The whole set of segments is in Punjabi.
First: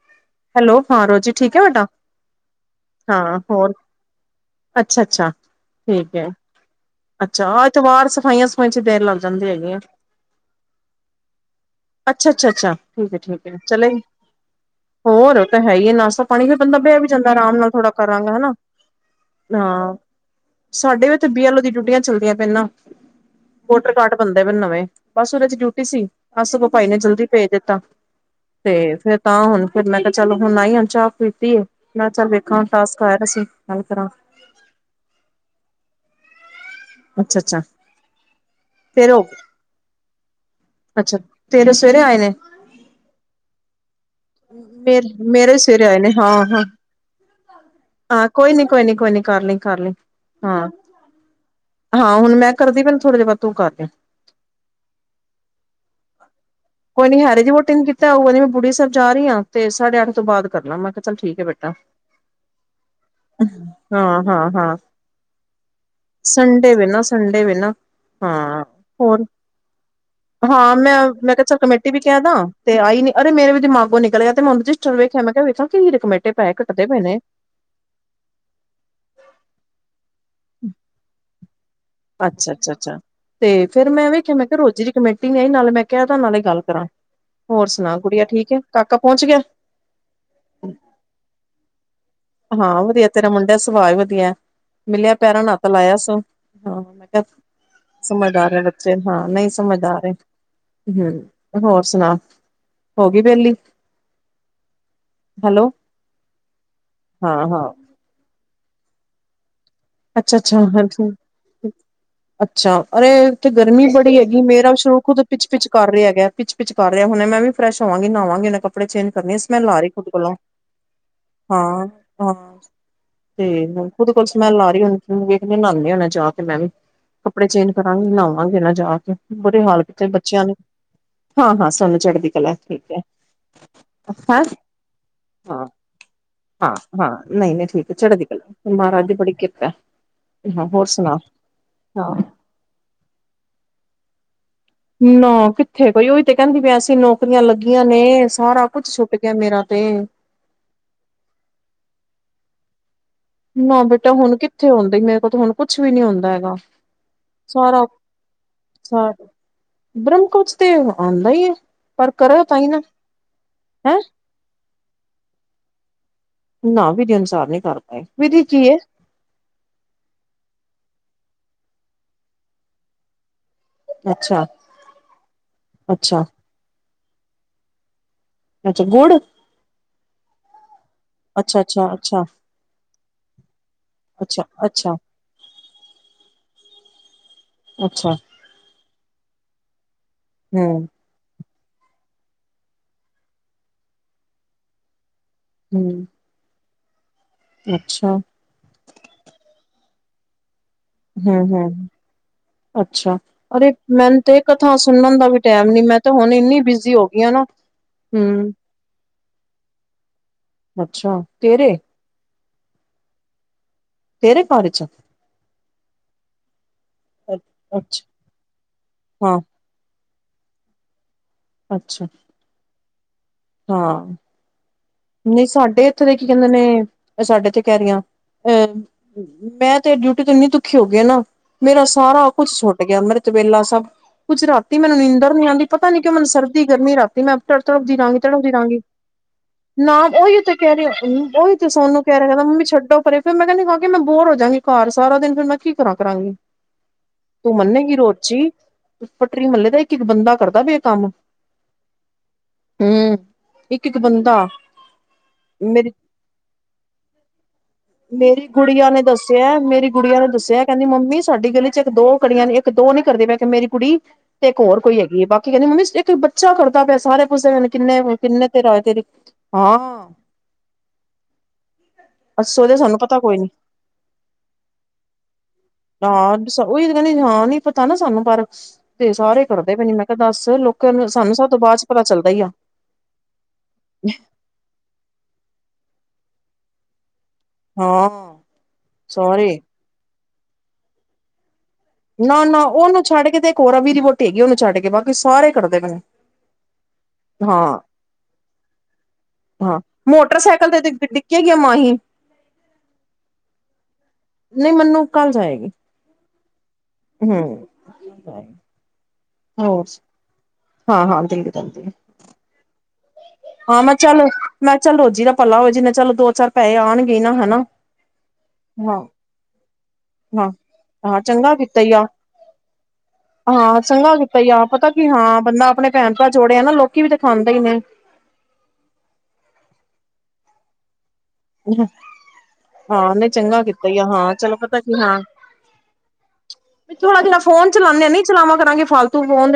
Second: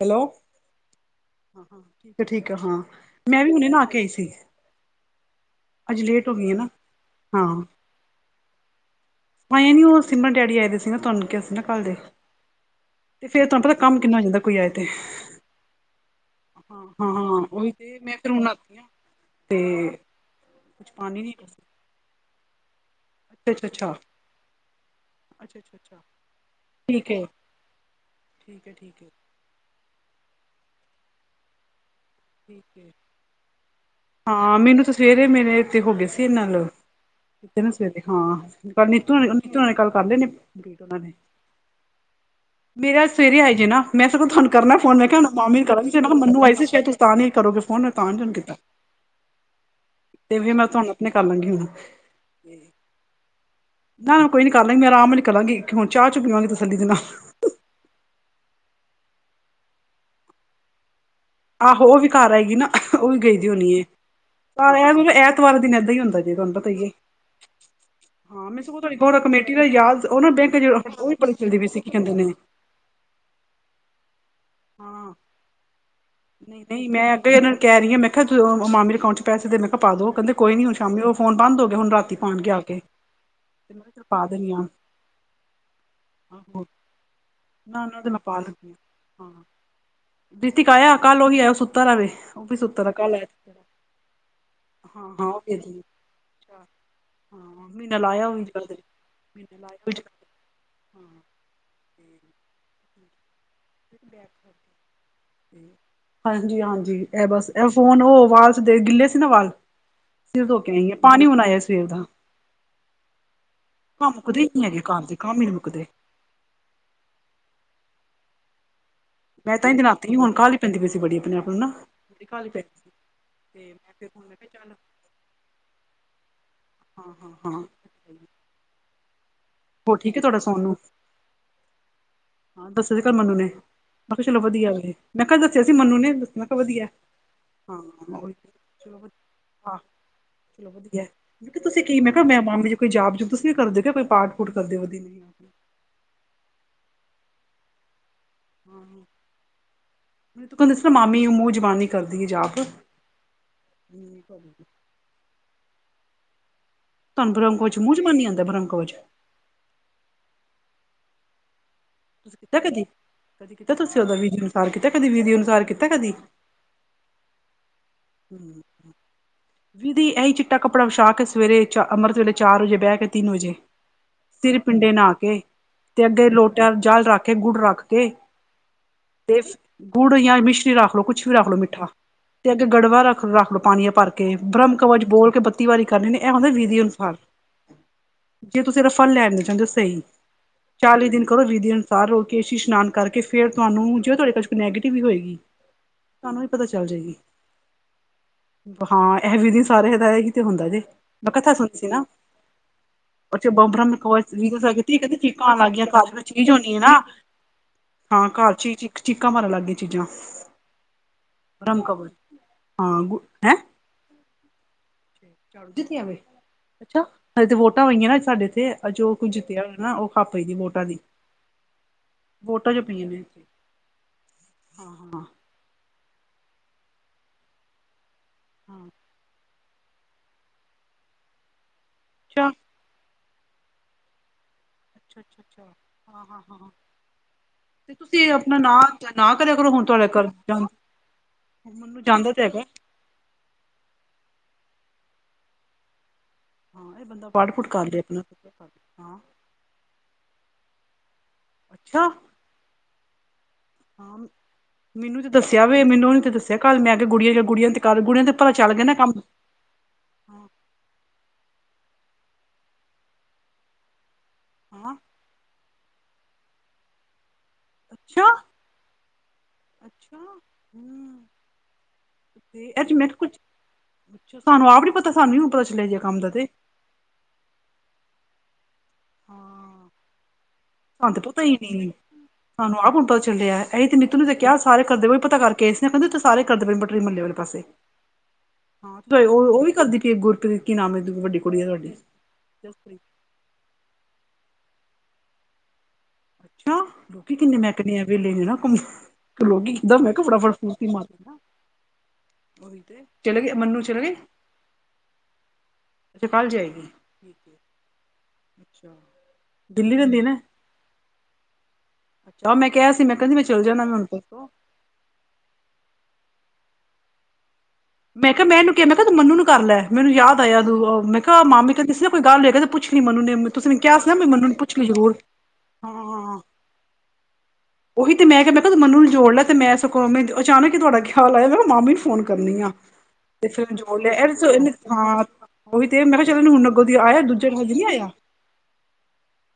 ਹੈਲੋ ਹੈਲੋ ਹਾਂ ਰੋਜੀ ਠੀਕ ਹੈ ਬੇਟਾ ਫੇਰ ਠੀਕ ਆ ਹਾਂ ਹਾਂ ਮੈਂ ਵੀ ਹੁਨੇ ਹੋਰ ਨਾ ਕੇ ਆਈ ਸੀ। ਅੱਛਾ ਅੱਛਾ ਅੱਜ ਠੀਕ ਐ। ਲੇਟ ਹੋ ਗਈ ਹੈ ਨਾ ਹਾਂ ਅੱਛਾਹ ਏਤਵਾਰ ਸਫਾਈਆਂ ਸੂਫੁਈਆਂ' ਚ ਦੇਰ ਲਗ- ਜਾਂਦੇ ਹੈਗੇ ਆਏ ਆ। ਨੀ ਉਹ ਸਿਮਰਨ ਡੈਡੀ ਆਏ ਦੇ ਸੀ ਨਾ ਤੁਹਾਨੂੰ ਕਿਹਾ ਸੀ ਨਾ ਕੱਲ ਦੇ ਅੱਛਾ -ਅੱਛਾ- ਅੱਛਾ ਠੀਕ ਏ ਤੇ ਫੇਰ ਠੀਕ ਏ ਤੁਹਾਨੂੰ ਪਤਾ ਚਲੇ ਕੰਮ - ਕਿੰਨਾ ਹੋ ਜਾਂਦਾ ਕੋਈ ਆਏ ਥੇ। ਹੋਰ ਓ ਤਾਂ ਹੈ ਈ ਏ ਨਾਸਤਾ ਪਾਣੀ ਫਿਰ ਬੰਦਾ ਬੈ ਵੀ ਹਾਂ ਜਾਂਦਾ। ਹਾਂ ਆਰਾਮ ਨਾਲ ਉਹੀ ਥੋੜ੍ਹਾ ਤੇ ਮੈਂ ਫਿਰ ਕਰਾਂਗਾ ਹੁਣ ਹਨਾ। ਆਤੀ ਹਾਂ ਤੇ ਹਾਂ ਕੁਛ ਸਾਡੇ ਪਾਣੀ ਵੀ ਨੀ ਬੀ ਐਲੋ ਅੱਛਾ ਦੀ ਡਿਊਟੀਆਂ ਚੱਲਦੀਆਂ ਪਏ ਨਾ ਅੱਛਾ ਅੱਛਾ ਵੋਟਰ ਅੱਛਾ ਕਾਰਡ ਬੰਦੇ ਵੀ ਨਵੇਂ ਬਸ ਉਹਦੇ ਚ ਅੱਛਾ ਡਿਊਟੀ ਅੱਛਾ ਸੀ ਸਗੋਂ ਭਾਈ ਨੇ ਠੀਕ ਹੈ ਜਲਦੀ ਭੇਜ ਦਿੱਤਾ ਠੀਕ ਤੇ ਹੈ ਠੀਕ ਫੇਰ ਤਾਂ ਹੁਣ ਫਿਰ ਮੈਂ ਕਿਹਾ ਚਲ ਹੁਣ ਆਈ ਹੁ ਚਾਹ ਪੀਤੀ ਮੈਂ ਕਿਹਾ ਚੱਲ ਵੇਖਾਂ ਠੀਕ ਹੈ ਟਾਸਕ ਆਇ ਅਸੀਂ ਗੱਲ ਕਰਾਂ ਹਾਂ ਮੈਨੂੰ ਤਾਂ ਸਵੇਰੇ ਮੇਰੇ ਇਥ ਹੋ ਗਏ ਸੀ ਇਹਨਾਂ ਅੱਛਾ ਅੱਛਾ ਇ ਨਾ ਸਵੇਰੇ ਹਾਂ ਕੱਲ ਤੇਰੇ ਨੀਤੂ ਹੋ ਨੀਤੂਆਂ ਨੇ ਕੱਲ ਕਰ ਲੈਣੇ ਕੰਪਲੀਟ ਉਹਨਾਂ ਨੇ ਅੱਛਾ ਤੇਰੇ ਸਵੇਰੇ ਆਏ ਨੇ ਮੇਰਾ ਸਵੇਰੇ ਆਈ ਜੇ ਨਾ ਮੈਂ ਸਗੋਂ ਤੁਹਾਨੂੰ ਕਰਨਾ ਫੋਨ ਮੇ ਮੈਂ ਕਿਹਾ ਮੇਰੇ ਮਾਮੀ ਨੂੰ ਸਵੇਰੇ ਆਏ ਨੇ ਕਾਂ ਹਾਂ ਮੈਨੂੰ ਆਈ ਹਾਂ ਸੀ ਤਾਂ ਕਰੋਗੇ ਫੋਨ ਹਾਂ ਤ ਕੋਈ ਕੀਤਾ ਨੀ ਕੋਈ ਨੀ ਕੋਈ ਨੀ ਕਰ ਲਈ ਕਰ ਲਈ ਤੇ ਫਿਰ ਹਾਂ ਮੈਂ ਤੁਹਾਨੂੰ ਆਪਣੇ ਕਰ ਲਾਂਗੀ ਹੁਣ ਹਾਂ ਹੁਣ ਮੈਂ ਕਰਦੀ ਪਈ ਥੋੜੇ ਦੇਰ ਬਾਅਦ ਤੂੰ ਕਰ ਲਈ ਨਾ ਨਾ ਕੋਈ ਨੀ ਕਰ ਲਾਂਗੀ ਮੈਂ ਆਰਾਮ ਨ ਕਰਾਂਗੀ ਆ ਹੁਣ ਚਾਹ ਚ ਪੀਵਾਂਗੇ ਤਸੱਲੀ ਦਿ ਨਾਲ ਖਹਿਰੇ ਦੀ ਵੋਟਿੰਗ ਕੀਤਾ ਉਹਊਦੀ ਮੈਂ ਬੁੜੀਹਿਬ ਜਾ ਰਹੀ ਹ ਤੇ ਸਾਢੇ ਅੱਠ ਤੋਂ ਬਾਅਦ ਕਰ ਲਾਂ ਮੈਂ ਚ ਠੀਕ ਬੇ ਆਹੋ ਉਹ ਵੀ ਘਰ ਆਏਗੀ ਨਾ ਉਹ ਵੀ ਗਈ ਦੀ ਹੋਣੀ ਹੈ ਹਾਂ ਹਾਂ ਹਾਂ ਘ ਇਹਲਬ ਐਤਵਾਰ ਦਿਨ ਏਦਾਂ ਹੀ ਹੁੰਦਾ ਜੇ ਤੁਹਾਨੂੰ ਪਤਾ ਸੰਡੇ ਵ ਹੀ ਏ ਨਾ ਸੰਡੇ ਵੀ ਨਾ ਮੈਂ ਹਾਂ ਸਗੋਂ ਤੁਹਾਡੀ ਹੋਰ ਕਮੇਟੀ ਦਾ ਯਾਦ ਉਹ ਨਾ ਬੈਂਕ ਹਾਂ ਮੈਂ ਉਹ ਵੀ ਬੜੀ ਮੈਂ ਕਿਹਾ ਚਲ ਚੱਲਦੀ ਪਈ ਸੀ ਕੀ ਕਮੇਟੀ ਵੀ ਕਹਿੰਦੇ ਕਹਿ ਨੇ ਦਾ ਤੇ ਆਈ ਨੀ ਅਰੇ ਮੇਰੇ ਵੀ ਦਿਮਾਗੋ ਨਿਕਲਿਆ ਤੇ ਮੈਂੂੰਿਸਟਰ ਹਾਂ ਵੇਖਿਆ ਮੈਂ ਕਿਹਾ ਵੇਖ ਕੀ ਹੀ ਰ ਕਮੇਟੇ ਪੈਸ ਨਹੀਂ ਕੱਟਦੇ ਨਹੀਂ ਪਏ ਮੈਂ ਨੇ ਅੱਗੇ ਇਹਨਾਂ ਨੂੰ ਕਹਿ ਰਹੀ ਹ ਮੈਂ ਕਿਹਾ ਮਾਮ ਅਕਾਊਂ 'ਚ ਪਸੇ ਦੇ ਮੈਂ ਕਿਹਾ ਪਾ ਦਿਉ ਕਹਦੇ ਕੋਈ ਨਹੀਂ ਹੁ ਸ਼ੀ ਉਹ ਫੋ ਬੰਦ ਹੋ ਗਿਆਏੁ ਰਾਤੀ ਪਾਣਗੇ ਅੱਛਾ ਆ ਅੱਛਾ ਕੇ ਅੱਛਾ ਤੇ ਤੇ ਫੇਿਰ ਕਿਹਾ ਚਲ ਮੈਂ ਪਾ ਵੇਖਿਆ ਮੈਂ ਦਿੰਨੀ ਕਿਹਾ ਆ ਰੋਜ਼ ਦੀ ਕਮੇਟੀ ਨੇ ਆ ਨਾਲੇ ਮੈਂ ਕਿਹਾ ਤਾਂ ਨਾਲ ਹੀ ਗੱਲ ਆਹੋ ਕਰਾਂ ਹੋਰ ਨਾ ਸੁਣਾ ਨਾ ਗੁੜੀਆ ਠੀਕ ਹੈ ਕਾਕਾ ਪਹੁੰਚ ਗਿਆ ਡਿਸਤੀਿਕ ਆਇਆ ਕੱਲ ਉਹੀ ਆਇਆ ਸੁੱਤਾ ਵ ਉਹ ਵੀ ਹਾਂ ਸੁੱਤਾ ਵਧੀਆ ਕੱਲ ਆਆ ਤੇਰਾ ਮੁੰਡਾ ਸੁਭਾਅ ਵਧੀਆ ਮਿਲਿਆ ਪੈਰਾਂ ਨੱਤ ਲਾਇਆ ਸੋ ਹਾਂ ਮੈਂ ਕਿਹਾ ਹਾਂ ਮਹੀਨਾ ਲਾਇਆ ਉਹ ਸਮਝ ਵੀ ਆ ਰਹੇ ਜਗਾਧਰੀ ਬੱਚੇ ਹਾਂ ਨਹੀਂ ਮਹੀਨਾ ਲਾਇਆ ਸਮਝ ਉਹ ਵੀ ਆ ਰਹੇ ਜਗਾਧਰੀ ਹਮ ਹਾਂ ਹੋਰ ਸੁਣਾ ਹੋ ਗਈ ਵਿਹਲੀ ਬ ਹੈਲੋ ਹਾਂਜੀ ਹਾਂਜੀ ਇਹ ਹਾਂ ਬਸ ਹਾਂ ਇਹ ਫੋਨ ਉਹ ਵਾਲ ਦੇ ਗਿੱਲੇ ਸੀ ਨਾ ਵਾਲ ਅੱਛਾ ਸਿਰ ਧੋ ਕੇ ਅੱਛਾ ਆਈ ਹੈ ਪਾਣੀ ਹਣਾਇ ਸਵੇਰ ਦਾ ਅੱਛਾ! ਅਰੇ ਉੱਥੇ ਗਰਮੀ ਕੰਮ ਬੜੀ ਮੁੱਕਦੇ ਹੈਗੀ, ਹੀ ਨੀ ਮੇਰਾ ਵੀ ਹੈਗੇ ਸ਼ੁਰੂ ਘਰ ਦੇ ਖੁਦ ਕੰਮ ਹੀ ਨੀ ਪਿਚ-ਪਿਚ ਮੁੱਕਦੇ ਕਰ ਰਿਹਾ ਹੈਗਾ, ਪਿ ਪਿਚ ਕਰ ਰਿਹਾ ਹੋਣਾ, ਮੈਂ ਵੀ ਫਰੈਸ਼ ਹੋਵਾਂਗੀ, ਨ੍ਹਾਵਾਂਗੀ ਹੁਨੇ ਕੱਪੜੇ ਚਿੰਨ ਕਰਨੀ ਆ, ਮੈਂ ਸਮੇਲ‌ ਤਾਂ ਹੀ ਆ ਤੇ ਰਹੀ ਖੁਦ ਰਾਤੀ ਹੁਣ ਕੋਲੋ, ਕਾਹਲੀ ਪੈਂਦੀ ਪਈ ਸੀ ਬੜੀ ਆਪਣੇ ਆਪ ਨੂੰ ਨਾ ਬੜੀ ਹਾਂ-ਹਾਂ ਕਾਹਲੀ ਪੈ ਗਈ ਸੀ ਤੇ, ਮੈਂ ਫਿਰ ਉਹਦੇ ਕੋਲ ਹੁਣ ਮੈਂ ਕਿਹਾ ਸਮੈਲ ਆ ਚੱਲ ਰਹੀ ਵੇਖ ਲਾਉਂਦੇ ਨਾ ਜਾ ਕੇ ਮੈਂ ਵੀ ਹਾਂ ਕੱਪੜੇ ਹਾਂ ਚੇਂਜ ਕਰਾਂਗੀ ਹਾਂ ਲਾਵਾਂਗੇ ਜਾ ਕੇ ਬੁੁਰੇ ਹਾਲ ਹੋਰ ਕੀਤੇ ਠੀਕ ਹੈ ਤੁਹਾਡਾ ਬੱਚਿਆਂ ਨੇ, ਸੋਨੂੰ ਹਾਂ, ਹਾਂ ਸਨ ਚੜ੍ਹਦੀ। ਕਲਾ ਹਾਂ, ਠੀਕ ਦੱਸਿਆ ਹੈ ਸੀ ਕਲ ਮੰਨੂੰ ਨੇ, ਮੈਂ ਕਿਹਾ ਚਲੋ ਹੈਂ ਵਧੀਆ, ਵ ਮੈਂ ਕਿਹਾ ਦੱਸਿਆ ਸੀ ਮੰਨੂੰ ਨੇ, ਮੈਂ ਕਿਹਾ ਵਧੀਆ। ਹਾਂ-ਹਾਂ ਹਾਂ, ਨਹੀਂ-ਨਹੀਂ ਹਾਂ ਠੀਕ ਏ, ਚੜ੍ਹਦੀ ਉਹੀ ਕਲਾ, ਚਲੋ ਮਹਾਰਾਜ ਦੀ ਬੜੀ ਕੀ ਵਧੀਆ ਆਹ ਚਲੋ ਵਧੀਆ, ਮੈਂ ਕਿਹਾ ਤੁਸੀਂ ਕੀ ਹਾਂ ਮੈਂ ਕਿਹਾ ਮੈਂ ਮਾਮ'ਚ ਕੋਈ ਜਾਪ-ਜੂਪ ਤੁਸੀਂ ਵੀ ਕਰਦੇ ਓ ਕੋਈ ਪਾਠ? ਉਠ ਕਰਦੇ ਓ ਨਾ, ਕਿੱਥੇ-ਕੋਈ ਉਹੀ ਤੇ ਕਹਿੰਦੀ ਪੀਆਂ, ਅਸੀਂ ਨੌਕਰੀਆਂ ਲੱਗੀਆਂ ਨੇ ਸਾਰਾ-ਕੁੱਛ ਛੁੱਟ ਗਿਆ, ਮੇਰਾ ਤੇ! ਤੂੰਸਦੀ ਕਿਸਤਰ੍ਹਾਂ ਮਾਮੀ ਓਹ ਮੂੰਹ ਜਬਾਨੀ ਕਰਦੀ ਏ, ਜਾਪ। ਨਾ ਬੇਟਾ ਹੁਣ ਕਿੱਥੇ ਹੋਂਦਾਈ, ਮੇਰੇ ਕੋਲ ਤਾਂ ਹੁਣ ਕੁਛ ਵੀ ਨਹੀਂ ਹੁੰਦਾ ਹੈਗਾ। ਤੁਹਾਨੁਂ ਬ੍ਰਹਮ-ਕਵਚ ਸਾਰਾ ਮੁੰਹ ਜਬਾਨੀ ਆਂਦਾ, ਬ੍ਰਹਮ-ਕਵਚ? ਸਾਰ ਬ੍ਰਹਮ ਕਵਚ ਤੇ, ਆਂਦਾ ਈਏ। ਕੀਤਾ ਕਦੀ? ਕਦੀ ਕੀਤਾ ਹੈਂ ਤੁਸੀਂ, ਓਦਾ ਵਿਧੀ ਅਨੁਸਾਰ ਕੀਤਾ ਕਦੀ? ਵਿਧੀ ਅਨੁਸਾਰ ਕੀਤਾ ਕਦੀ? ਨਾ ਵਿਧੀ ਅਨੁਸਾਰ ਨਹੀਂ ਕਰਦੇ, ਵਿਧੀ ਹਮ, ਕੀ ਏ? ਵਿਧੀ ਇਹੀ ਚਿੱਟਾ ਕੱਪੜਾ ਵਿਛਾਕੇ ਸਵੇਰੇ, ਚ ਅੰਮ੍ਰਿਤ ਵੇਲੇ ਚਾਰ-ਵਜੇ ਬਹਿਕੇ ਤਿੰਨ-ਵਜੇ। ਸਿਰ ਪਿੰਡੇ ਨਹਾਕੇ ਤੇ, ਅੱਧੇ ਅੱਛਾ-ਅੱਛਾ-ਅੱਛਾ ਲੋਟਾ ਜਲ ਰੱਖਕੇ, ਗੁੜ ਰੱਖਕੇ ਅੱਛਾ, ਗੁੜ? ਤੇ ਗੁੜ ਯਾਂ ਮਿਸ਼ਰੀ ਰੱਖਲੋ, ਕੁਛ ਵੀ ਰੱਖਲੋ ਅੱਛਾ, ਮਿੱਠਾ, ਅੱਛਾ, ਅੱਛਾ, ਤੇ ਅੱਗੇ ਗੜਵਾ ਰਾ ਰੱਖਲੋ, ਪਾਣੀ ਭਰ ਕੇ, ਅੱਛਾ, ਬ੍ਰਹਮ ਅੱਛਾ, ਕਵਚ ਬੋਲਕੇ ਬੱਤੀ ਵਾਰੀ ਕਰਨੀੇ ਨੇ, ਏ ਹੁੰਦਾ ਵਿਧੀ ਅਨੁਸਾਰ। ਅੱਛਾ। ਜੇ ਤੁਸੀਂ ਰਫਲ ਲੈਣੇ ਚਾਹੁੰਦੇ ਹੋ ਸਹੀ ਹੂੰ, ਚਾਲੀ-ਦਿਨ ਕਰੋ ਵੀਧੀ ਅਨ ਸਾਹ ਹੋਕੇ, ਕੇਸ਼ੀ ਇਸ਼ਨਾਨ ਕਰਕੇ, ਫੇਰ ਤੁਹਾਨੂੰ ਜੇ ਤੁਹਾਡੇ ਘਰ'ਚ ਨੈਗੇਟਿਵੀ ਹੋਏਗੀ ਹੂੰ ਤੁਹਾਨੂੰ ਵੀ ਪਤਾ ਚੱਲ ਜੇਗੀ। ਅੱਛਾ! ਹਾਂ, ਇਹ ਵੀਧੀ ਸਾਰੇਆ ਦਾ ਏਹੀ ਤੇ ਹੁੰਦਾ ਜੇ, ਮੈਂ ਹੂੰ, ਕਥਾ ਹੂੰ, ਸੁਣੀ ਸੀ ਨਾ। ਅੱਛਾ, ਬ ਅਰੇ ਮੈਨੂੰ ਬ੍ਰਹਮ-ਕਵਚ ਤੇ ਦੀ ਕਥਾ ਕੀਤੀ, ਕਹਿੰਦੀ ਸੁਣਨ ਦਾ ਵੀ ਚੀਕਾਂ ਆਣ ਟੈਮ ਨੀ ਲੱਗਗੀਆਂ ਮੈਂ ਤਾਂ ਘਰ ਵਿੱਚ ਹੁਣ ਚੀਜ਼ ਇੰਨੀ ਹੋਣੀ ਏ, ਬਿਜ਼ੀ ਨਾ। ਹੋ ਗਈ ਆ ਹਾਂ, ਹੂੰ। ਘਰ'ਚ ਚੀ ਚੀਕਾਂ ਮਾਰਨ ਲੱਗਗੀ ਚੀਜ਼ਾਂ ਅੱਛਾ, ਤੇਰੇ ਬ੍ਰਹਮ-ਕਵਚ, ਹਾਂ, ਹੈਂ? ਤੇਰੇ ਘਰ'ਚ? ਛਡਤੀਆ ਨੇ, ਅੱਛਾ! ਅ- ਹਲੇ ਤੇ ਵੋਟਾਂ ਅੱਛਾ ਹੋਈਆਂ ਨਾ ਸਾਡੇ ਇੱਥੇ, ਅੱਜ, ਓ, ਕੁੱਝ ਹਾਂ, ਜਿੱਤਿਆ ਹੋਣਾ ਨਾ, ਉਹ ਭਾਪੇ ਦੀ ਵੋਟਾਂ ਦੀ। ਅੱਛਾ। ਵੋਟਾਂ'ਚ ਪਈਆਂ ਨੇ। ਹਾਂ‌। [inaudible] ਨਹੀਂ ਸਾਡੇ ਇੱਥੇ ਤਾਂ, ਕੀ ਕਹਿੰਦੇ ਨੇ, ਸਾਡੇ ਇੱਥੇ ਕਹਿ ਰਹੀਆਂ ਅ ਹਾਂ 'ਮੈਂ' ਤੇ ਡਿਊਟੀ ਤੋਂ ਇੰਨੀ ਦੁਖੀ ਹੋ ਗਈ ਨਾ, ਮੇਰਾ ਸਾਰਾ ਅੱਛਾ ਕੁੱਛ ਛੁੱਟਗਿਆ, ਅੰਮ੍ਰਿਤਵੇਲਾ ਸਭ। ਕੁੱਛ ਰਾਤੀ ਮੈਨੂੰ ਅੱਛਾ ਨੀਂਦਰ ਅੱਛਾ ਨੀ ਆਂਦੀ, ਅੱਛਾ ਪਤਾ ਨੀ ਕਿਉਂ ਹਾਂ ਮੈਨੂੰ ਹਾਂ ਹਾਂ ਸਰਦੀ-ਗਰਮੀ, ਰਾਤੀ ਮੈਂ ਤੇ ਤੜਫਦੀ ਰਹਾਂਗੀ, ਤੁਸੀਂ ਤੜਫਦੀ ਆਪਣਾ ਨਾ ਰਹਾਂਗੀ। ਨਾ ਕਰਿਆ ਕਰੋ। ਹੁਣ ਨਾ, ਤੁਹਾਡਾ ਕਰ ਉਹੀ ਉ ਤੇ ਕਹਿ ਰਹਿਆ, ਓਹੀ ਤੇ ਸੋਨੂੰ ਮੈਨੂੰ ਕਹਿ ਰਿਹਾ, ਜਾਂਦਾ ਤੇ ਕਹਿੰਦਾ ਹੈਗਾ ਮੰਮੀ ਛੱਡੋ ਪਰੇ ਫਿਰ ਮੈਂ ਕਿਆ, ਕ ਕਿ ਮੈਂ ਬੋਰ ਹੋਜਾਂਗੀ ਘਰ, ਸਾਰਾ ਦਿਨ ਫਿਰ ਮੈਂ ਕੀ ਕਰਾਂ ਕਰਾਂਗੀ। ਹਾਂ ਇਹ ਬੰਦਾ ਪਾਠ ਤੂੰ ਪੁਠ ਕਰ ਮੰਨੇਗੀ ਲਏ ਆਪਣਾ ਰੋੱਚੀ, ਹਾਂ ਪੱਟਰੀ, ਮੱਹਲੇ ਦਾ ਇੱਕ-ਇੱਕ ਬੰਦਾ ਕਰਦਾ ਪਿਆ ਕੰਮ। ਅੱਛਾ! ਹੂੰ। ਇੱਕ ਇੱਕ ਹਾ, ਬੰਦਾ ਮੀਨੂੰ ਤ ਦੱਸਿਆ ਵੇ, ਮੇਰੀ ਮੈਨੂੰ ਉਹਨੀ ਤੇ ਦੱਸਿਆ ਕੱਲ, ਮੈਂ ਕਿਹਾ' ਗੁੜੀਆਂ-ਗੁੜੀਆਂ ਤੇ ਕੱਲ ਗੁੜੀਆਂ ਤੇ ਪਲਾ ਚੱਲ ਗਿਆ ਨਾ ਕੰਮ। [unintelligible] ਗ ਕੁੜੀਆਂ ਨੇ ਹਾਂ ਦੱਸਿਆ ਕਹਿੰਦੀ ਮੰਮੀ ਸਾਡੀ ਗਲੀ ਚ' ਇੱਕ ਦੋ ਕੜੀਆਂ, ਇਕ ਦੋ ਨੀ ਕਰਦੇ, ਮੈਂ ਕੇਹਾ ਮੇਰੀ ਕੁੜੀ ਤੇ ਇੱਕ ਹੋਰ ਹਾਂ ਕੋਈ ਹੈਗੀ ਹੈ। ਬਾਕੀ ਕਹਿੰਦੀ ਮੰਮੀ ਇੱਕ ਇਕ ਬੱਚਾ ਕਰਦਾ ਪਿਆ, ਸਾਰੇ ਪੁੱਛ ਅੱਛਾ ਕਿੰਨੇ-ਕਿੰਨੇ ਤੇਰਾ ਆਏ ਤੇਰੇ ਹਾਂ [inaudible] ਅਸੀਂ ਤੇ ਸੋਚਦੇ ਅੱਜ ਸਾਨੂੰ ਮੈਂ ਕਿਹਾ ਪਤਾ ਕੋਈ ਕੁਛ, ਨੀ ਸਾਨੂੰ ਆਪ ਨੀ ਪਤਾ, ਸਾਨੂੰ ਨੀ ਪਤਾ ਚੱਲਿਆ ਜੇ ਕੰਮ ਦਾ ਤੇ ਹਾਂ ਉਹੀ ਤੇ ਕਹਿੰਦੇ, ਹਾਂ ਨੀ ਪਤਾ ਨਾ ਸਾਨੂੰ ਪਰ ਤੇ ਸਾਰੇ ਕਰਦੇ ਪਏ ਹਾਂ ਨੇ, ਮੈਂ ਕਿਹਾ ਦੱਸ ਲੋਕ ਤੇ ਸਾਨੂੰ ਪਤਾ ਸਭ ਹੀ ਤੋਂ ਬਾਅਦ ਚ ਨੀ ਪਤਾ ਚੱਲਦਾ ਹੀ ਆ ਸਾਨੂੰ ਆਪ ਹੁਣ ਪਤਾ ਚੱਲਿਆ, ਐ ਹੀ ਤੇ ਨੀਤੂ ਨੂੰ ਤੇ ਕਿਹਾ' ਸਾਰੇ ਕਰਦੇ ਪਏ, ਪਤਾ ਕਰਕੇ ਇਸ ਨਾ ਕਹਿੰਦੇ ਸਾਰੇ ਕਰਦੇ ਪਏ ਬੂੱਟੇਰਿੰਗ ਮੱਲੇ ਵਾਲੇ ਪਾਸੇ ਹਾਂ ਹਾਂ' ਸਾਰੇ ਉਹ-ਉਹ ਵੀ ਕਰਦੀ ਕਿ ਗੁਰਪ੍ਰੀਤ, ਕੀ ਨਾਮ ਹੈ ਵੱਡੀ ਕੁੜੀ ਆ ਤੁਹਾਡੀ ਨਾ-ਨਾ ਜਸਪ੍ਰੀਤ ਉਹਨੂੰ ਛੱਡ ਕੇ, ਤੇ ਇੱਕ ਹੋਰ ਅਵੀ ਦੀ ਵੋਟੀ ਹੈਗੀ, ਉਹਨੂੰ ਛੱਡ ਕੇ ਬਾਕੀ ਸਾਰੇ ਕਰਦੇ ਪੈਨ ਅੱਛਾ ਲੋਕੀ ਕਿੰਨੇ ਮੈਂ ਕਹਿਨੀ ਆ ਵੇਲੇ ਨੇ ਨਾ ਘੁੰਮ ਰੋਟੀ ਹਾਂ ਦੇ ਮੈਂ ਕਿਹਾ' ਫੜ-ਫੜ ਮੋਟਰਸਾਈਕਲ ਫਤੀ ਤੇ ਮਾਰਦਾ ਡਿੱਗੇਗੀ ਮਾਹੀ ਉਹੀ ਤੇ, ਚਲੇ ਗਈ ਮਨੂੰ ਚਲੇ ਗਈ। ਨਹੀਂ ਮੈਨੂੰ ਕੱਲ ਜਾਏਗੀ ਅੱਛਾ ਕੱਲ ਜਾਏਗੀ। ਠੀਕ ਹੈ ਹੂੰ ਦਿੱਲੀ ਰਹਿੰਦੀ ਐ ਨਾ ਹਾਂ-ਹਾਂ ਦਿੱਲੀ ਰਹਿੰਦੀ ਐ ਹਾ ਮੈਂ ਕਿਹਾ ਸੀ, ਮੈਂ ਕੇਹਾ ਸੀ ਵਿਚ ਹਾਂ' ਮੈਂ ਚੱਲ ਮੈਂ ਕਿਹਾ ਚੱਲ ਰੋਜ਼ੀ ਦਾ ਭਲਾ ਹੋਵੇ, ਚਲ ਦੋ ਚਾਰ ਪੈਸੇ ਆਉਣਗੇ ਹੀ ਨਾ, ਹੈਨਾ ਮੈਂ ਕਿਹਾ ਮੈਂਨੂੰ ਕਿਹਾ-ਮੈਂ ਕਿਹਾ ਤੂੰ ਮਨੂੰ ਮਨ ਨੂੰ ਕਰ ਲੈ, ਮੈਨੂੰ ਯਾਦ ਹਾਂ ਆਇਆ ਤੂੰ ਮੈਂ ਕਿਹਾ ਮਾਮੀ ਕਹਿੰਦੇ ਆ ਸੀ, ਨਾ ਕੋਈ ਗੱਲ ਲ ਕੇ ਹਾਂ', ਚੰਗਾ ਕੀਤਾ ਹੀ, ਆ ਲਈ ਪਤਾ ਕਿ ਜ਼ਰੂਰ ਹਾਂ ਬੰਦਾ ਆਪਣੇ ਭੈਣ ਭਰਾ ਹਾਂ ਜੋੜਿਆ ਨਾ ਲੋਕ [unintelligible] ਉਹੀ ਤੇ ਮੈਂ ਕਿਹਾ-ਮੈਂ ਕਿਹਾ ਮਨੂੰ ਨੂੰ ਜੋੜ ਲੈ, ਤੇ ਮੈਂ ਸਗੋ ਮੈਂ ਅਚਾਨਕ ਹੀ ਤੁਹਾਡਾ ਲ ਮ ਮਾਮੀ ਨੂੰ ਫੋਨ ਕਰਨੀ ਆ, ਹਾਂ ਨਈ ਤੇ ਚੰਗਾ ਫਿਰ ਕੀਤਾ ਈ ਜੋੜ ਆ ਲਿਆ ਹਾਂ ਚਲੋ ਇਹਨੇ। ਪਤਾ ਕੀ ਹਾਂ ਉਹੀ ਤੇ ਮੈਂ ਕਿਹਾ ਚਲੈ ਨੂੰ, ਹੁਣ ਅੱਗੋ ਦੀ ਆਇਆ ਦੂਜੇ ਨੂੰ ਮਿਲੀ ਹੈ। ਚਲਾਂਦੇ ਨਹੀਂ ਚਲਾਵਾਂ ਕਰਾਂਗੇ ਫਾਲਤੂ ਫੋਨ,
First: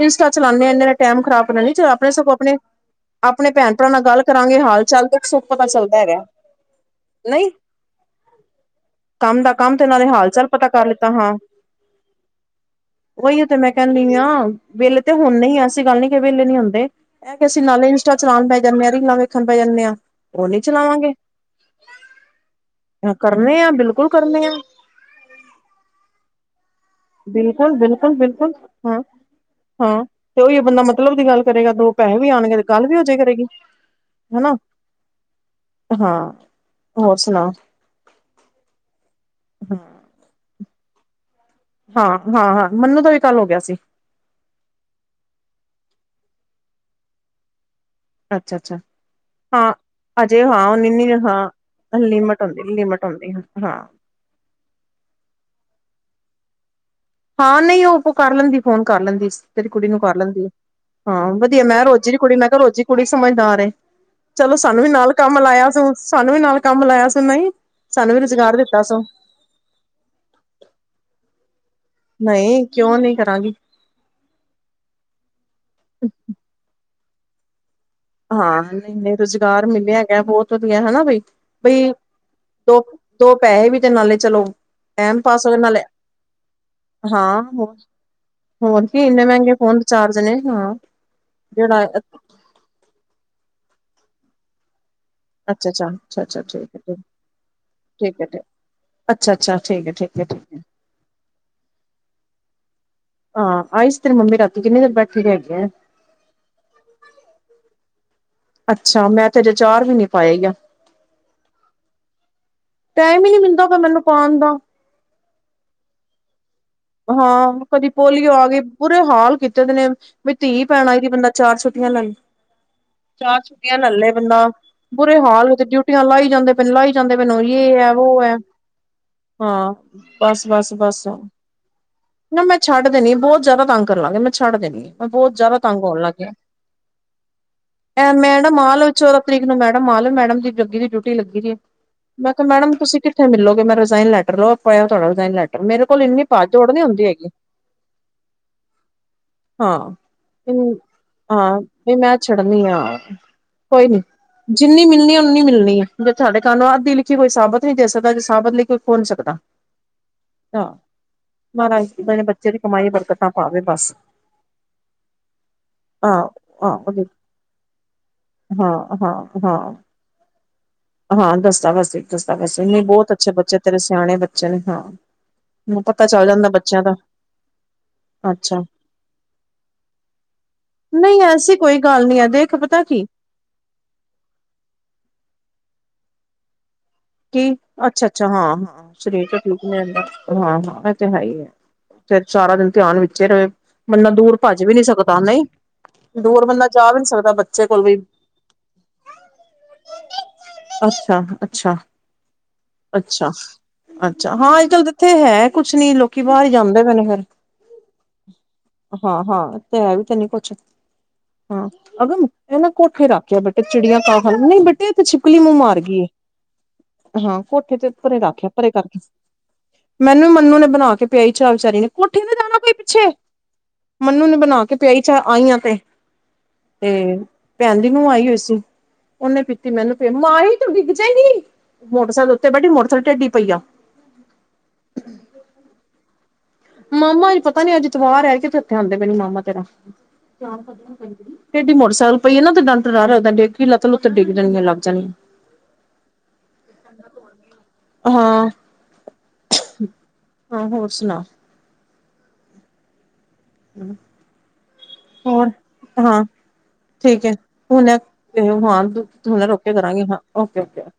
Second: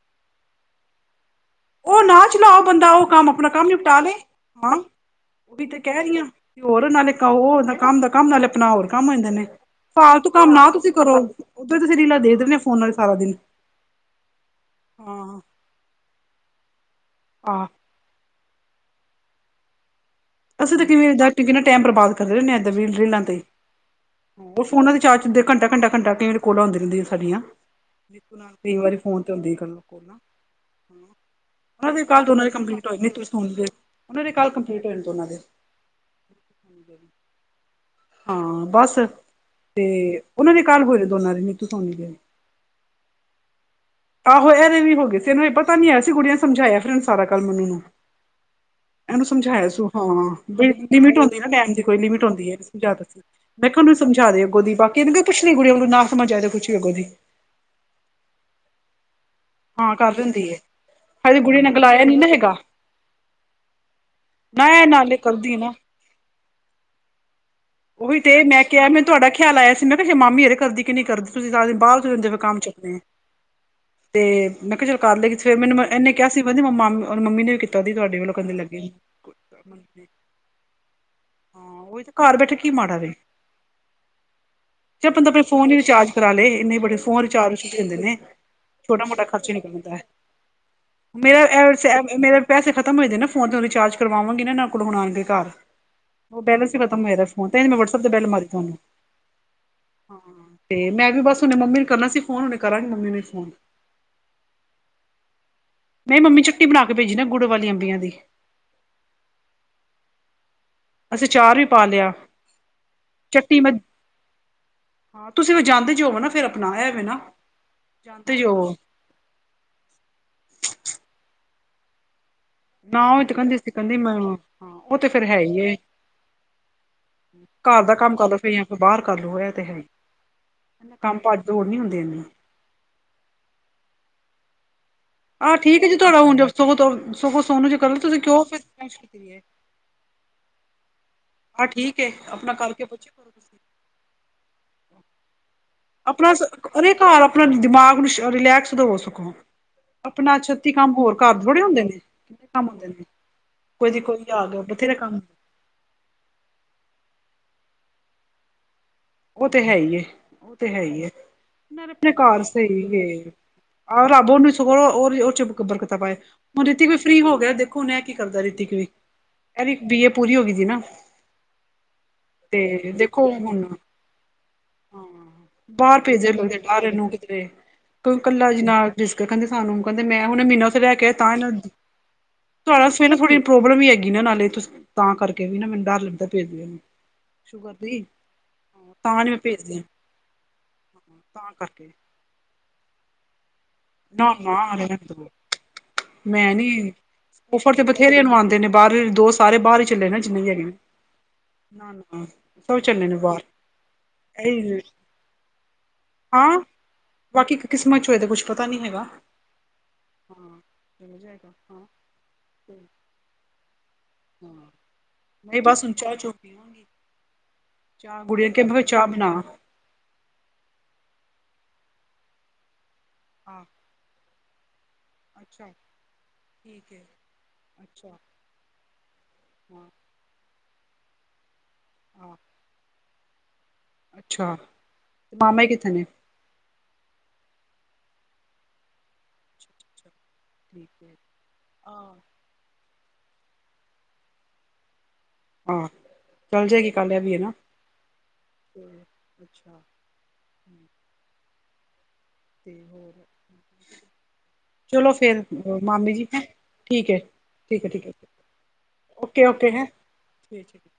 ਇੰਟਾ ਚਲਾਉਂਦੇ ਆਂ, ਇਨੇ ਨੇ ਟਾਈਮ ਖ਼ਰਾਬ ਨੇ। ਉਹ ਆਪਣੇ ਨਾ ਸਗੋਂ ਆਪਣੇ, ਚਲਾਓ ਬੰਦਾ ਉਹ ਕੰਮ ਆਪਣਾ ਆਪਣੇ ਕੰਮ ਭੈਣ ਭਰਾ ਨਿਪਟਾ ਨਾਲ ਲਏ ਗੱਲ ਕਰਾਂਗੇ, ਹਾਂ ਹਾਲ ਚਾਲ ਤੇ ਦੁੱਖ ਸੁੱਖ ਉਹੀ ਪਤਾ ਤੇ ਚੱਲਦਾ ਕਹਿ ਰਹੀ ਹੈਗਾ। ਹਾਂ ਤੇ ਹੋਰ ਨਾਲੇ ਨਈ ਉਹਦਾ ਕੰਮ ਦਾ ਕੰਮ, ਨਾਲੇ ਆਪਣਾ ਹੋਰ ਕੰਮ ਆ ਜਾਂਦੇ ਨੇ, ਦਾ ਕੰਮ ਤੇ ਨਾਲੇ ਹਾਲ ਫਾਲਤੂੰ ਚਾਲ ਕੰਮ ਪਤਾ ਨਾ ਕਰ ਤੁਸੀਂ ਲਿੱਤਾ ਕਰੋ। ਹਾਂ ਉੱਥੋਂ ਤੁਸੀਂ ਰੀਲਾ ਦੇਖਦੇ ਆਂ, ਫੋਨ ਨਾਲ ਸਾ ਉਹੀ ਤੇ ਮੈਂ ਕਹਿਣਦੀ ਆਂ, ਵੇਹਲੇ ਤੇ ਹਾਂ ਹੋਨੇ ਈ ਆਂ, ਐਸੀ ਗੱਲ ਨੀ, ਕਿ ਵਹਲੇ ਨੀ ਹੁੰਦੇ। ਐ ਕੇ ਅਸੀਂ ਆਹ ਨਾਲੇ ਇੰਸਟਾ ਚਲਾਉਣ ਬੈ ਜਾਂਨੇ ਆਂ, ਰੀਲਾਂ ਵੇਖਣ ਬੈ ਜਾਂਨੇ ਆਂ, ਉਹ ਨੀ ਚਲਾਵਾਂਗੇ। ਕਿਨਾ ਟਾਈਮ ਬਰਬਾਦ ਕਰਦੇ ਰਹਨੇ ਆਂ, ਇਨਾਂ ਰਿਲਾਂ ਤੇ, ਕਰਨੇ ਆ ਬਿਲਕੁਲ ਕਰਨੇ ਆ ਉਹ ਫੋਨਾ ਦੇ ਚਾਰਜ ਘੰਟਾ ਘੰਟਾ ਘੰਟਾ ਕੋਲੋ ਦਿਖਦੀ ਫਲੀਆਂ, ਬਿਲਕੁਲ ਬਿਲਕੁਲ ਬਿਲਕੁਲ ਕਈ ਵਾਰੀ ਹਾਂ ਫੋਨ ਤੇ ਹੁੰਦੀ ਗੱਲ, ਕੋਲ ਹਾਂ ਤੇ ਉਹੀ ਬੰਦਾ ਮਤਲਬ ਦੀ ਗੱਲ ਕਰੇਗਾ ਦੋ ਉਹਨਾਂ ਦੀ ਪੈਸੇ ਕੱਲ ਵੀ ਦੋਨਾਂ ਦੇ ਆਉਣਗੇ ਤੇ ਗੱਲ ਕੰਪਲੀਟ ਵੀ ਹੋਏ ਨੇ, ਹੋਜੇ ਕਰੇਗੀ ਉਹ ਦੇ ਕਲ ਹਨਾ ਕੰਪਲੀਟ ਹੋਏ ਨੇ, ਦੋਨਾਂ ਦੇ। ਹਾਂ ਹੋਰ ਸੁਣਾਓ? ਹਾਂ, ਬਸ, ਹਾਂ ਤੇ ਉਹਨਾਂ ਦੇ ਕਾਲ ਹੋਏ ਦੋਨਾਂ ਦੀ ਨਾ। ਹਾਂ ਹਾਂ ਹਾਂ ਮੈਨੂੰ ਤਾਂ ਵੀ ਕੱਲ ਹੋ ਗਿਆ ਸੀ। ਆਹੋ ਇਹਦੇ ਵੀ ਹੋ ਗਏ ਸੀ, ਇਹਨੂੰ ਇਹ ਪਤਾ ਨੀ ਆਯਾ ਸੀ, ਕੁੜੀਆਂ ਸਮਝਾਇਆ ਫਿਰਨੂੰ ਸਾਰਾ ਕੱਲ ਮੈਨੂੰ ਨੂੰ। ਅੱਛਾ ਅੱਛਾ। ਇਹਨੂੰ ਸਮਝਾਇਆ ਹਾਂ ਸੁ, ਹਾਂ ਅਜੇ ਉਹਨੀ ਲਿਮਿਟ ਹੁੰਦੀ ਨਾ ਹਾਂ ਟਾਈਮ ਦੀ, ਕੋਈ ਲਿਮਿਟ ਲਿਮਟ ਹਉਂਦੀ ਹੈ, ਹੁੰਦੀ ਇਹਨੂੰ ਸਮਝਾ ਲਿਮਟ ਦਾ ਸੀ ਹੁੰਦੀ ਮੈਂ ਹਾਂ ਕਿਹਾ ਸਮਝਾ ਦੇਓੱਗੋਂ ਦੀ, ਬਾਕੀ ਇਹਨੂੰ ਪੁੱਛ ਲਈ, ਕੁੱਛ ਨੀ ਕੁੜੀ ਉਹ ਨਾ ਸਮਝ ਆਏ, ਕੁਛ ਵੀ ਅਗੋ ਦੀ। ਹਾਂ ਨਹੀਂ ਉਹ ਕਰ ਲੈਂਦੀ, ਫੋਨ ਕਰ ਲੈਂਦੀ ਸੀ। ਤੇਰੀ ਕੁੜੀ ਨੂੰ ਕਰ ਲੈਂਦੀ ਹੈ, ਹਾਂ ਹਜੇ ਗੁੜੀਆ ਵਧੀਆ ਨੇ ਮੈਂ ਗਲਾਇਆ ਰੋਜ਼ੀ ਦੀ ਨੀ ਨਾ ਕੁੜੀ, ਮੈਂ ਹੈਗਾ ਕਿਹਾ ਰੋਜ਼ੀ ਦੀ ਕੁੜੀ ਸਮਝਦਾਰ ਐ। ਚਲੋ ਨਾ ਸਾਨੂੰ ਇਹ ਵੀ ਨਾਲ ਨਾਲੇ ਕੰਮ ਕਰਦੀ ਲਾਇਆ ਨਾ ਸੁ, ਸਾਨੂੰ ਵੀ ਨਾਲ ਕੰਮ ਲਾਇਆ ਸੁ, ਨਹੀਂ। ਸਾਨੂੰ ਉਹੀ ਵੀ ਤੇ, ਰੁਜ਼ਗਾਰ ਮੈਂ ਦਿੱਤਾ ਕਿਹਾ ਸੋ ਮੈਂ ਤੁਹਾਡਾ ਖਿਆਲ ਆਇਆ ਸੀ, ਮੈਂ ਕਿਹਾ ਮਾਮੀ ਹਰੇ ਕਰਦੀ ਕੀ ਨਹੀਂ ਕਰਦੀ, ਤੁਸੀਂ ਸਾਰਾ ਦਿਨ ਬਾਹਰ ਦੇ ਫ ਕੰਮ ਨਹੀਂ ਚੁੱਕਣੇ ਕਿਉਂ ਆਂ, ਨਹੀਂ ਕਰਾਂਗੀ ਤੇ ਮੈਂ ਕਿਹਾ ਚੱਲ ਕਰ ਲੇਗੀ, ਕਿ ਫੇਰ ਮੈਨੂੰ ਇਹਨੇ ਕਿਹਾ ਸੀ। ਕਹਿੰਦੀ ਮ ਮ ਮੰਮੀ ਨੇ ਵੀ ਕੀਤਾ ਦੀ ਤੁਹਾਡੇ ਵੱਲੋਂ ਕਹਿੰਦੇ ਹਾਂ ਲੱਗੇ ਇੇ ਰੁਜ਼ਗਾਰ ਮਿਲਿਆ ਹੈਗਾ, ਬਹੁਤ ਵਧੀਆ ਹੈਨਾ ਬਈ ਹਾਂ ਬਈ। ਉਹੀ ਤੇ ਘਰ ਬੈਠੇ ਕੀ ਦੋ ਮਾੜਾ ਦੋ ਪੈਸੇ ਵੀ, ਤੇ ਨਾਲੇ ਚਲੋ ਚ ਟਾਈਮ ਬੰ ਆਪ ਪਾਸ ਹੋਵੇ ਫੋਨ ਹੀ ਨਾਲੇ ਰਿਚਾਰਜ ਕਰਾ ਲਏ, ਇਨੇ ਬੇ ਫੋਨ ਹਾਂ ਰਿਚਾਰਜ ਹੋਰ ਦਿੰ ਨੇ। ਹੋਰ ਛੋਟਾ ਕੀ ਮੋਟਾ ਇੰਨੇ ਮਹਿੰਗੇ ਖਰਚਾ ਫੋਨ ਨਿਕਲਦਾ ਹੈ, ਰਿਚਾਰਜ ਨੇ ਹਾਂ ਮੇਰਾ ਐ, ਜਿਹੜਾ ਵੈਸੇ ਮੇਰੇ ਪੈਸੇ ਖਤਮ ਹੋਏ ਨੇ ਫੋਨ ਤੇ ਰਿਚਾਰਜ ਕਰਵਾਂਗੀ ਨਾ ਇਹਨਾ ਕੋਲ ਆਉਣਗੇ। ਘਰ, ਅੱਛਾ ਅੱਛਾ ਅੱਛਾ ਉਹ ਅੱਛਾ ਠੀਕ ਬੈਲੈਂਸ ਹੀ ਹੈ ਖਤਮ ਹੋਏ ਦਾ। ਫੋਨ ਤੇ ਮੈਂ ਵਟਸਐਪ ਤੇ ਠੀਕ ਹੈ, ਬੈਲ ਠੀਕ ਮਾਰੀ ਤੁਹਾਨੂੰ ਅੱਛਾ, ਅੱਛਾ ਠੀਕ ਹੈ, ਠੀਕ ਹੈ, ਠੀਕ ਹੈ। ਤੇ ਮੈਂ ਵੀ ਬਸ ਹੁਣ ਮੰਮੀ ਨੂੰ ਕਰਨਾ ਸੀ ਫੋਨ ਹੁਣ ਕਰਾਂਗੀ ਮੰਮੀ ਨੂੰ ਫੋਨ ਹਾਂ ਆਈ ਸੀ ਤੇਰੀ ਮੰਮੀ ਰਾਤ ਕਿੰਨੀ ਦੇਰ ਬੈਠੀ ਰਹੀ ਹੈਗੇ ਆ। ਮੇਰੀ ਮੰਮੀ ਚੁੱਟੀ ਬਣਾ ਕੇ ਭੇਜੀ ਗੁੜ ਵਾਲੀ ਅੰਬੀਆਂ ਦੀ। ਅੱਛਾ ਮੈਂ ਤੇ ਅਜੇ ਆਚਾਰ ਵੀ ਨੀ ਪਾਆਗਾ। ਅਸੀਂ ਅਚਾਰ ਵੀ ਪਾ ਲਿਆ। ਟਾਈਮ ਹੀ ਨਹੀਂ ਚਟਨੀ ਮਿਲਦਾ ਮੈਂ ਮੈਨੂੰ ਪਾਉਣ ਦਾ। ਹਾਂ ਤੁਸੀਂ ਜਾਂਦੇ ਜਾ ਹੋ ਨਾ ਫੇਰ। ਹਾਂ ਕਦੀ ਪੋਲੀਓ ਆ ਗਈ। ਹੋ ਬੁਰੇ ਹਾਲ ਕੀਤੇ ਉਹ ਨੇ ਵੀ ਧੀ ਪੈਣ ਆਈ ਦੀ ਬੰਦਾ ਚਾਰ ਛੁੱਟੀਆਂ ਲੈਂ ਨਾ ਉਹ ਤੇ ਚਾਰ ਕਹਿੰਦੀ ਸੀ ਛੁੱਟੀਆਂ ਲੈ ਕਹਿੰਦੀ ਲਏ ਮੈਂ ਬੰਦਾ, ਹਾਂ ਉਹ ਤੇ ਬੁਰੇ ਫੇਰ ਹੈ ਹਾਲ ਹੀ ਵਿੱਚ ਏ ਡਿਊਟੀਆਂ ਲਾਈ ਜਾਂਦੇ ਪ ਲਾਈ। ਜਾਂਦੇ ਮੈਨੂੰ ਯ ਘਰ ਹੈ ਦਾ ਵ ਕੰਮ ਹੈ ਕਰਲੋ ਫਿਰ ਜਾਂ ਫਿਰ ਬਾਹਰ ਕਰਲੋ ਹਾਂ ਬਸ -ਬਸ- ਬਸ। ਲੋੜ ਨਹੀਂ ਹੁੰਦੀ ਇੰਨੀ ਨਾ ਮੈਂ ਛੱਡ ਦੇਣੀ, ਬਹੁਤ ਜ਼ਿਆਦਾ ਤੰਗ ਕਰਨ ਲਾਂਗੇ, ਮੈਂ ਛੱਡ ਦੇਣੀਆਂ। ਬਹੁਤ ਆਹ ਜਿਆਦਾ ਠੀਕ ਤੰਗ ਹੈ ਜੀ ਹੋਣ ਤੁਹਾਡਾ ਲੱਗਿਆ ਹੁਣ ਜ ਸਗੋਂ ਸਗੋਂ ਸੋਨੂੰ ਜੀ ਕਰੋ ਤੁਸੀਂ ਕਿਉਂ ਮੈਂਡਮ ਫਿਰ ਆਲ ਵਿੱਚ ਟੈਂਸ਼ਨ ਉਹਦਾ ਕੀਤੀ ਹੈ। ਤਰੀਕ ਨੂੰ ਮੈਡਮ ਆ ਲਓ ਮੈਡਮ ਦੀ ਜੱਗੀ ਦੀ ਡਿਊਟੀ ਲੱਗੀ ਸੀ ਆਹ ਠੀਕ ਹੈ ਮੈਂ ਕਿਹਾ ਆਪਣਾ ਮੈਡਮ ਕਰਕੇ ਤੁਸੀਂ ਬੱਚੇ ਕਿੱਥੇ ਕਰੋ ਤੁਸੀਂ ਮਿਲੋਗੇ? ਮੈਂ ਰਿਜ਼ਾਇਨ ਲੈਟਰ ਲਓ ਆਪ ਤੁਹਾਡਾ ਰਜ਼ਾਇਨ ਲੈਟਰ ਮੇਰੇ ਕੋਲ ਇੰਨੀ ਭੱਜ ਦੌੜ ਨੀ ਹਰੇ ਹੁੰਦੀ ਘਰ ਹੈਗੀ ਆਪਣਾ ਦਿਮਾਗ ਨੂੰ ਰਿਲੈਕਸ ਹੋ ਸਕੋ। ਹਾਂ, ਹਾਂ ਥੋੜੇ ਹੁੰਦੇ ਨੇ ਮੈਂ ਕਿੰਨੇ ਛੱਡਨੀ ਕੰਮ ਆ। ਹੁੰਦੇ ਨੇ ਕੋਈ ਨੀ, ਦੀ ਆ ਗਿਆ ਜਿੰਨੀ ਬਥੇਰੇ ਮਿਲਣੀ ਕੰਮ ਉਨੀ ਮਿਲਣੀ ਹੈ। ਜੇ ਤਹਾਡੇ ਕੰਨ ਨੂੰ ਅੱਧ ਦੀ ਲਿਖੀ ਕੋਈ ਸਾਬਤ ਨਹੀਂ ਦੇ ਸਕਦਾ ਸਾਬਤ ਲਿਖੀ ਖੋ ਨੀ ਸਕਦਾ ਉਹ ਤੇ ਹੈ ਹੀ ਹੈ, ਉਹ ਤੇ ਹਾਂ ਹੈ ਹੀ ਮਹਾਰਾਜ ਆਪਣੇ ਘਰ ਬੱਚੇ ਦੀ ਸਹੀ ਕਮਾਈ ਬਰਕਤਾਂ ਗਏ ਪਾਵੇ ਬਸ ਆਹ ਰੱਬ ਉਹਨੂੰ ਸਗ ਉਹ ਚ ਬਰਕਤਾਂ ਪਾਏ ਆਹੋ ਹੁਣ ਰਿਤਿਕ ਆਹੋ ਵੀ ਫਰੀ ਹੋ ਗਿਆ ਦੇਖੋਨ ਕੀ ਕਰਦਾ ਰਿਤਿਕ ਵੀ ਹਾਂ ਹਾਂ ਇਹਦੀ ਹਾਂ ਬੀਏ ਪੂਰੀ ਹੋ ਗਈ ਸੀ ਨਾ ਹਾਂ ਦਸਦਾ ਵਸ ਦਸਦਾ ਵਸ ਨਹੀਂ ਤੇ ਬਹੁਤ ਦੇਖੋ ਅੱਛੇ ਬੱਚੇ ਹੁਣ ਤੇਰੇ ਸਿਆਣੇ ਬੱਚੇ ਨੇ ਹਾਂ ਮੈਨੂੰ ਭੇਜ ਲੱਦੇ ਡਾਹਰ ਨੂੰ ਕਿਧਰੇ ਕਿਉ ਕੱਲਾ ਅੱਛਾ ਜਿਨਾ ਰਿਸਕ ਕਹਿੰਦੇ ਸਾਨੂੰ ਕਹਿੰਦੇ ਮੈਂ ਹੁਣ ਮਹੀਨਾ ਤੋਂ ਲੈ ਕੇ ਨਹੀਂ ਤਾਂ ਐਸੀ ਇਹੂੰ ਕੋਈ ਗੱਲ ਦੇਖ ਪਤਾ ਕੀ ਥੋੜੀ ਪ੍ਰੋਬਲਮ ਵੀ ਹੈਗੀ ਨਾ ਨਾਲੇ ਤੁਸੀਂ ਤਾਂ ਕਰਕੇ ਵੀ ਨਾ ਮੈਨੂੰ ਡਰ ਲੱਗਦਾ ਭੇਜ ਕੇ ਕੀ ਅੱਛਾ, ਅੱਛਾ ਹਾਂ, ਹਾਂ ਸਰੀਰ ਨੀ ਤਾਂ ਮੈਂ ਠੀਕ ਨਹੀਂ ਭੇਜਦੀ ਰਹਿੰਦਾ ਹਾਂ, ਹਾਂ ਇਹ ਤੇ ਹੈ ਹੀ ਹੈ ਤਾਂ ਕਰਕੇ ਫਿਰ ਸਾਰਾ ਦਿਨ ਧਿਆਨ ਵਿੱਚ ਰਹੇ ਬੰਨ ਨਾ ਦੂਰ ਭੱਜ ਨਾ ਵੀ ਨੀ ਰਹਿਣ ਸਕਦਾ ਦੋ ਨਹੀਂ ਦੂਰ ਮੈਂ ਬੰਦਾ ਜਾ ਨੀ ਵੀ ਨਹੀਂ ਸਕਦਾ ਬੱਚੇ ਉਫਰ ਤੇ ਕੋਲ ਵੀ ਬਥੇਰੇ ਨੂੰ ਆਉਂਦੇ ਨੇ ਬਾਹਰ ਦੇ ਸਾਰੇ ਬਾਹਰ ਹੀ ਚੱਲੇ ਨੇ ਜਿੰਨੇ ਹੀ ਹੈਗੇ ਨੇ ਅੱਛਾ ਅੱਛਾ ਹਾਂ ਸਭ ਚੱਲੇ ਨੇ ਅੱਛਾ ਬਾਹਰ ਅੱਛਾ, ਹਾਂ ਅੱਜ ਇਹੀ ਕੱਲ ਤਾਂ ਇੱਥੇ ਹੈ ਕੁਛ ਨੀ ਲੋਕੀ ਬਾਹਰ ਹੀ ਹਾਂ ਜਾਂਦੇ ਪੈਨੂੰ ਫੇਰ ਬਾਕੀ ਕਿਸਮਤ ਚ ਹੋਏ ਤੇ ਕੁੱਛ ਪਤਾ ਨੀ ਹੈਗਾ ਹਾਂ- ਹਾਂ ਤੇ ਹੈ ਵੀ ਇਥੇ ਕੁਛ ਹਾਂ ਚਲ ਜਾਏਗਾ ਹਾਂ, ਹਾਂ ਅਗਮ ਇਹ ਨਾ ਤੇ ਕੋਠੇ ਰਖ ਬੇਟੇ ਚਿੜੀਆਂ ਕਾ ਖਾਨ ਨਹੀਂ ਬੇਟੇ ਛਿਪਲੀ ਮੂੰਹ ਮਾਰ ਗਈਏ ਚੁਪੀ ਹੋਗੀ ਹਾਂ ਕੋਠੇ ਚ ਪਰੇ ਰੱਖਿਆ, ਪਰੇ ਕਰਕੇ ਚਾਹ ਬਣਾ ਮੈਨੂੰ ਵੀ ਮੰਨੂ ਨੇ ਬਣਾ ਕੇ ਪਿਆ ਸੀ ਚਾਹ ਵਿਚਾਰੀ ਨੇ ਕੋਠੇ ਨੇ ਦੇਣਾ ਕੋਈ ਪਿੱਛੇ ਹਾਂ ਮਨੂੰ ਨੇ ਬਣਾ ਕੇ ਪਿਆਈ ਚ ਆਈ ਤੇ ਤੇ ਠੀਕ ਹੈ ਭੈਣ ਦੀ ਮੂੰਹ ਅੱਛਾ ਆਈ ਹੋਈ ਸੀ, ਉਹਨੇ ਪੀਤੀ ਹਾਂ ਮੈਨੂੰ ਪਿਆਈ ਮਾਹੀ ਤੂੰ ਡਿੱਗ ਜਾਏਗੀ, ਮੋਟਰਸਾਈਕਲ ਆ ਉੱਤੇ ਬੈਠੀ ਮੋਟਰਸਾਈਕਲ ਟੇਡੀ ਪਈ ਆ ਅੱਛਾ ਤੇ ਮਾਮੇ ਜੀ ਕਿੱਥੇ ਨੇ ਮਾਮਾ ਅਜ ਪਤਾ ਨੀ ਅੱਜ ਐਤਵਾਰ ਹੈ ਕਿਥੇ ਹੁੰਦਾ ਮਾਮਾ ਤੇਰਾ ਠੀਕ ਹੈ ਇਹਦੀ ਮੋਟਰਸਾਈਕਲ ਆਹ ਪਈ ਹੈ ਨਾ ਤੇ ਡੰਟ ਰਦਦਾ ਡਿੱਗ ਕੇ ਲੱਤ ਲੁੱਤ ਡਿੱਗ ਜਾਣੀੀਆਂ ਲੱਗ ਜਾਣੀਆਂ ਆਹ ਚੱਲ ਜਾਏਗੀ ਕੱਲ ਇਹ ਵੀ ਹੈ ਨਾ ਹਾਂ ਅੱਛਾ ਹਾਂ ਹੋਰ ਸੁਣਾ ਤੇ ਹੋਰ ਹਮ ਚਲੋ ਫੇਰ, ਮਾਮੀ ਜੀ ਹੈ ਠੀਕ ਹੈ ਠੀਕ ਹੈ ਠੀਕ ਹੈ ਹੁਣੇ ਓਕੇ ਰੁਕ ਓਕੇ ਕੇ ਹੈਂ ਕਰਾਂਗੇ ਹਾਂ ਓਕੇ ਠੀ ੀਕ ਓਕੇ ਓਕੇ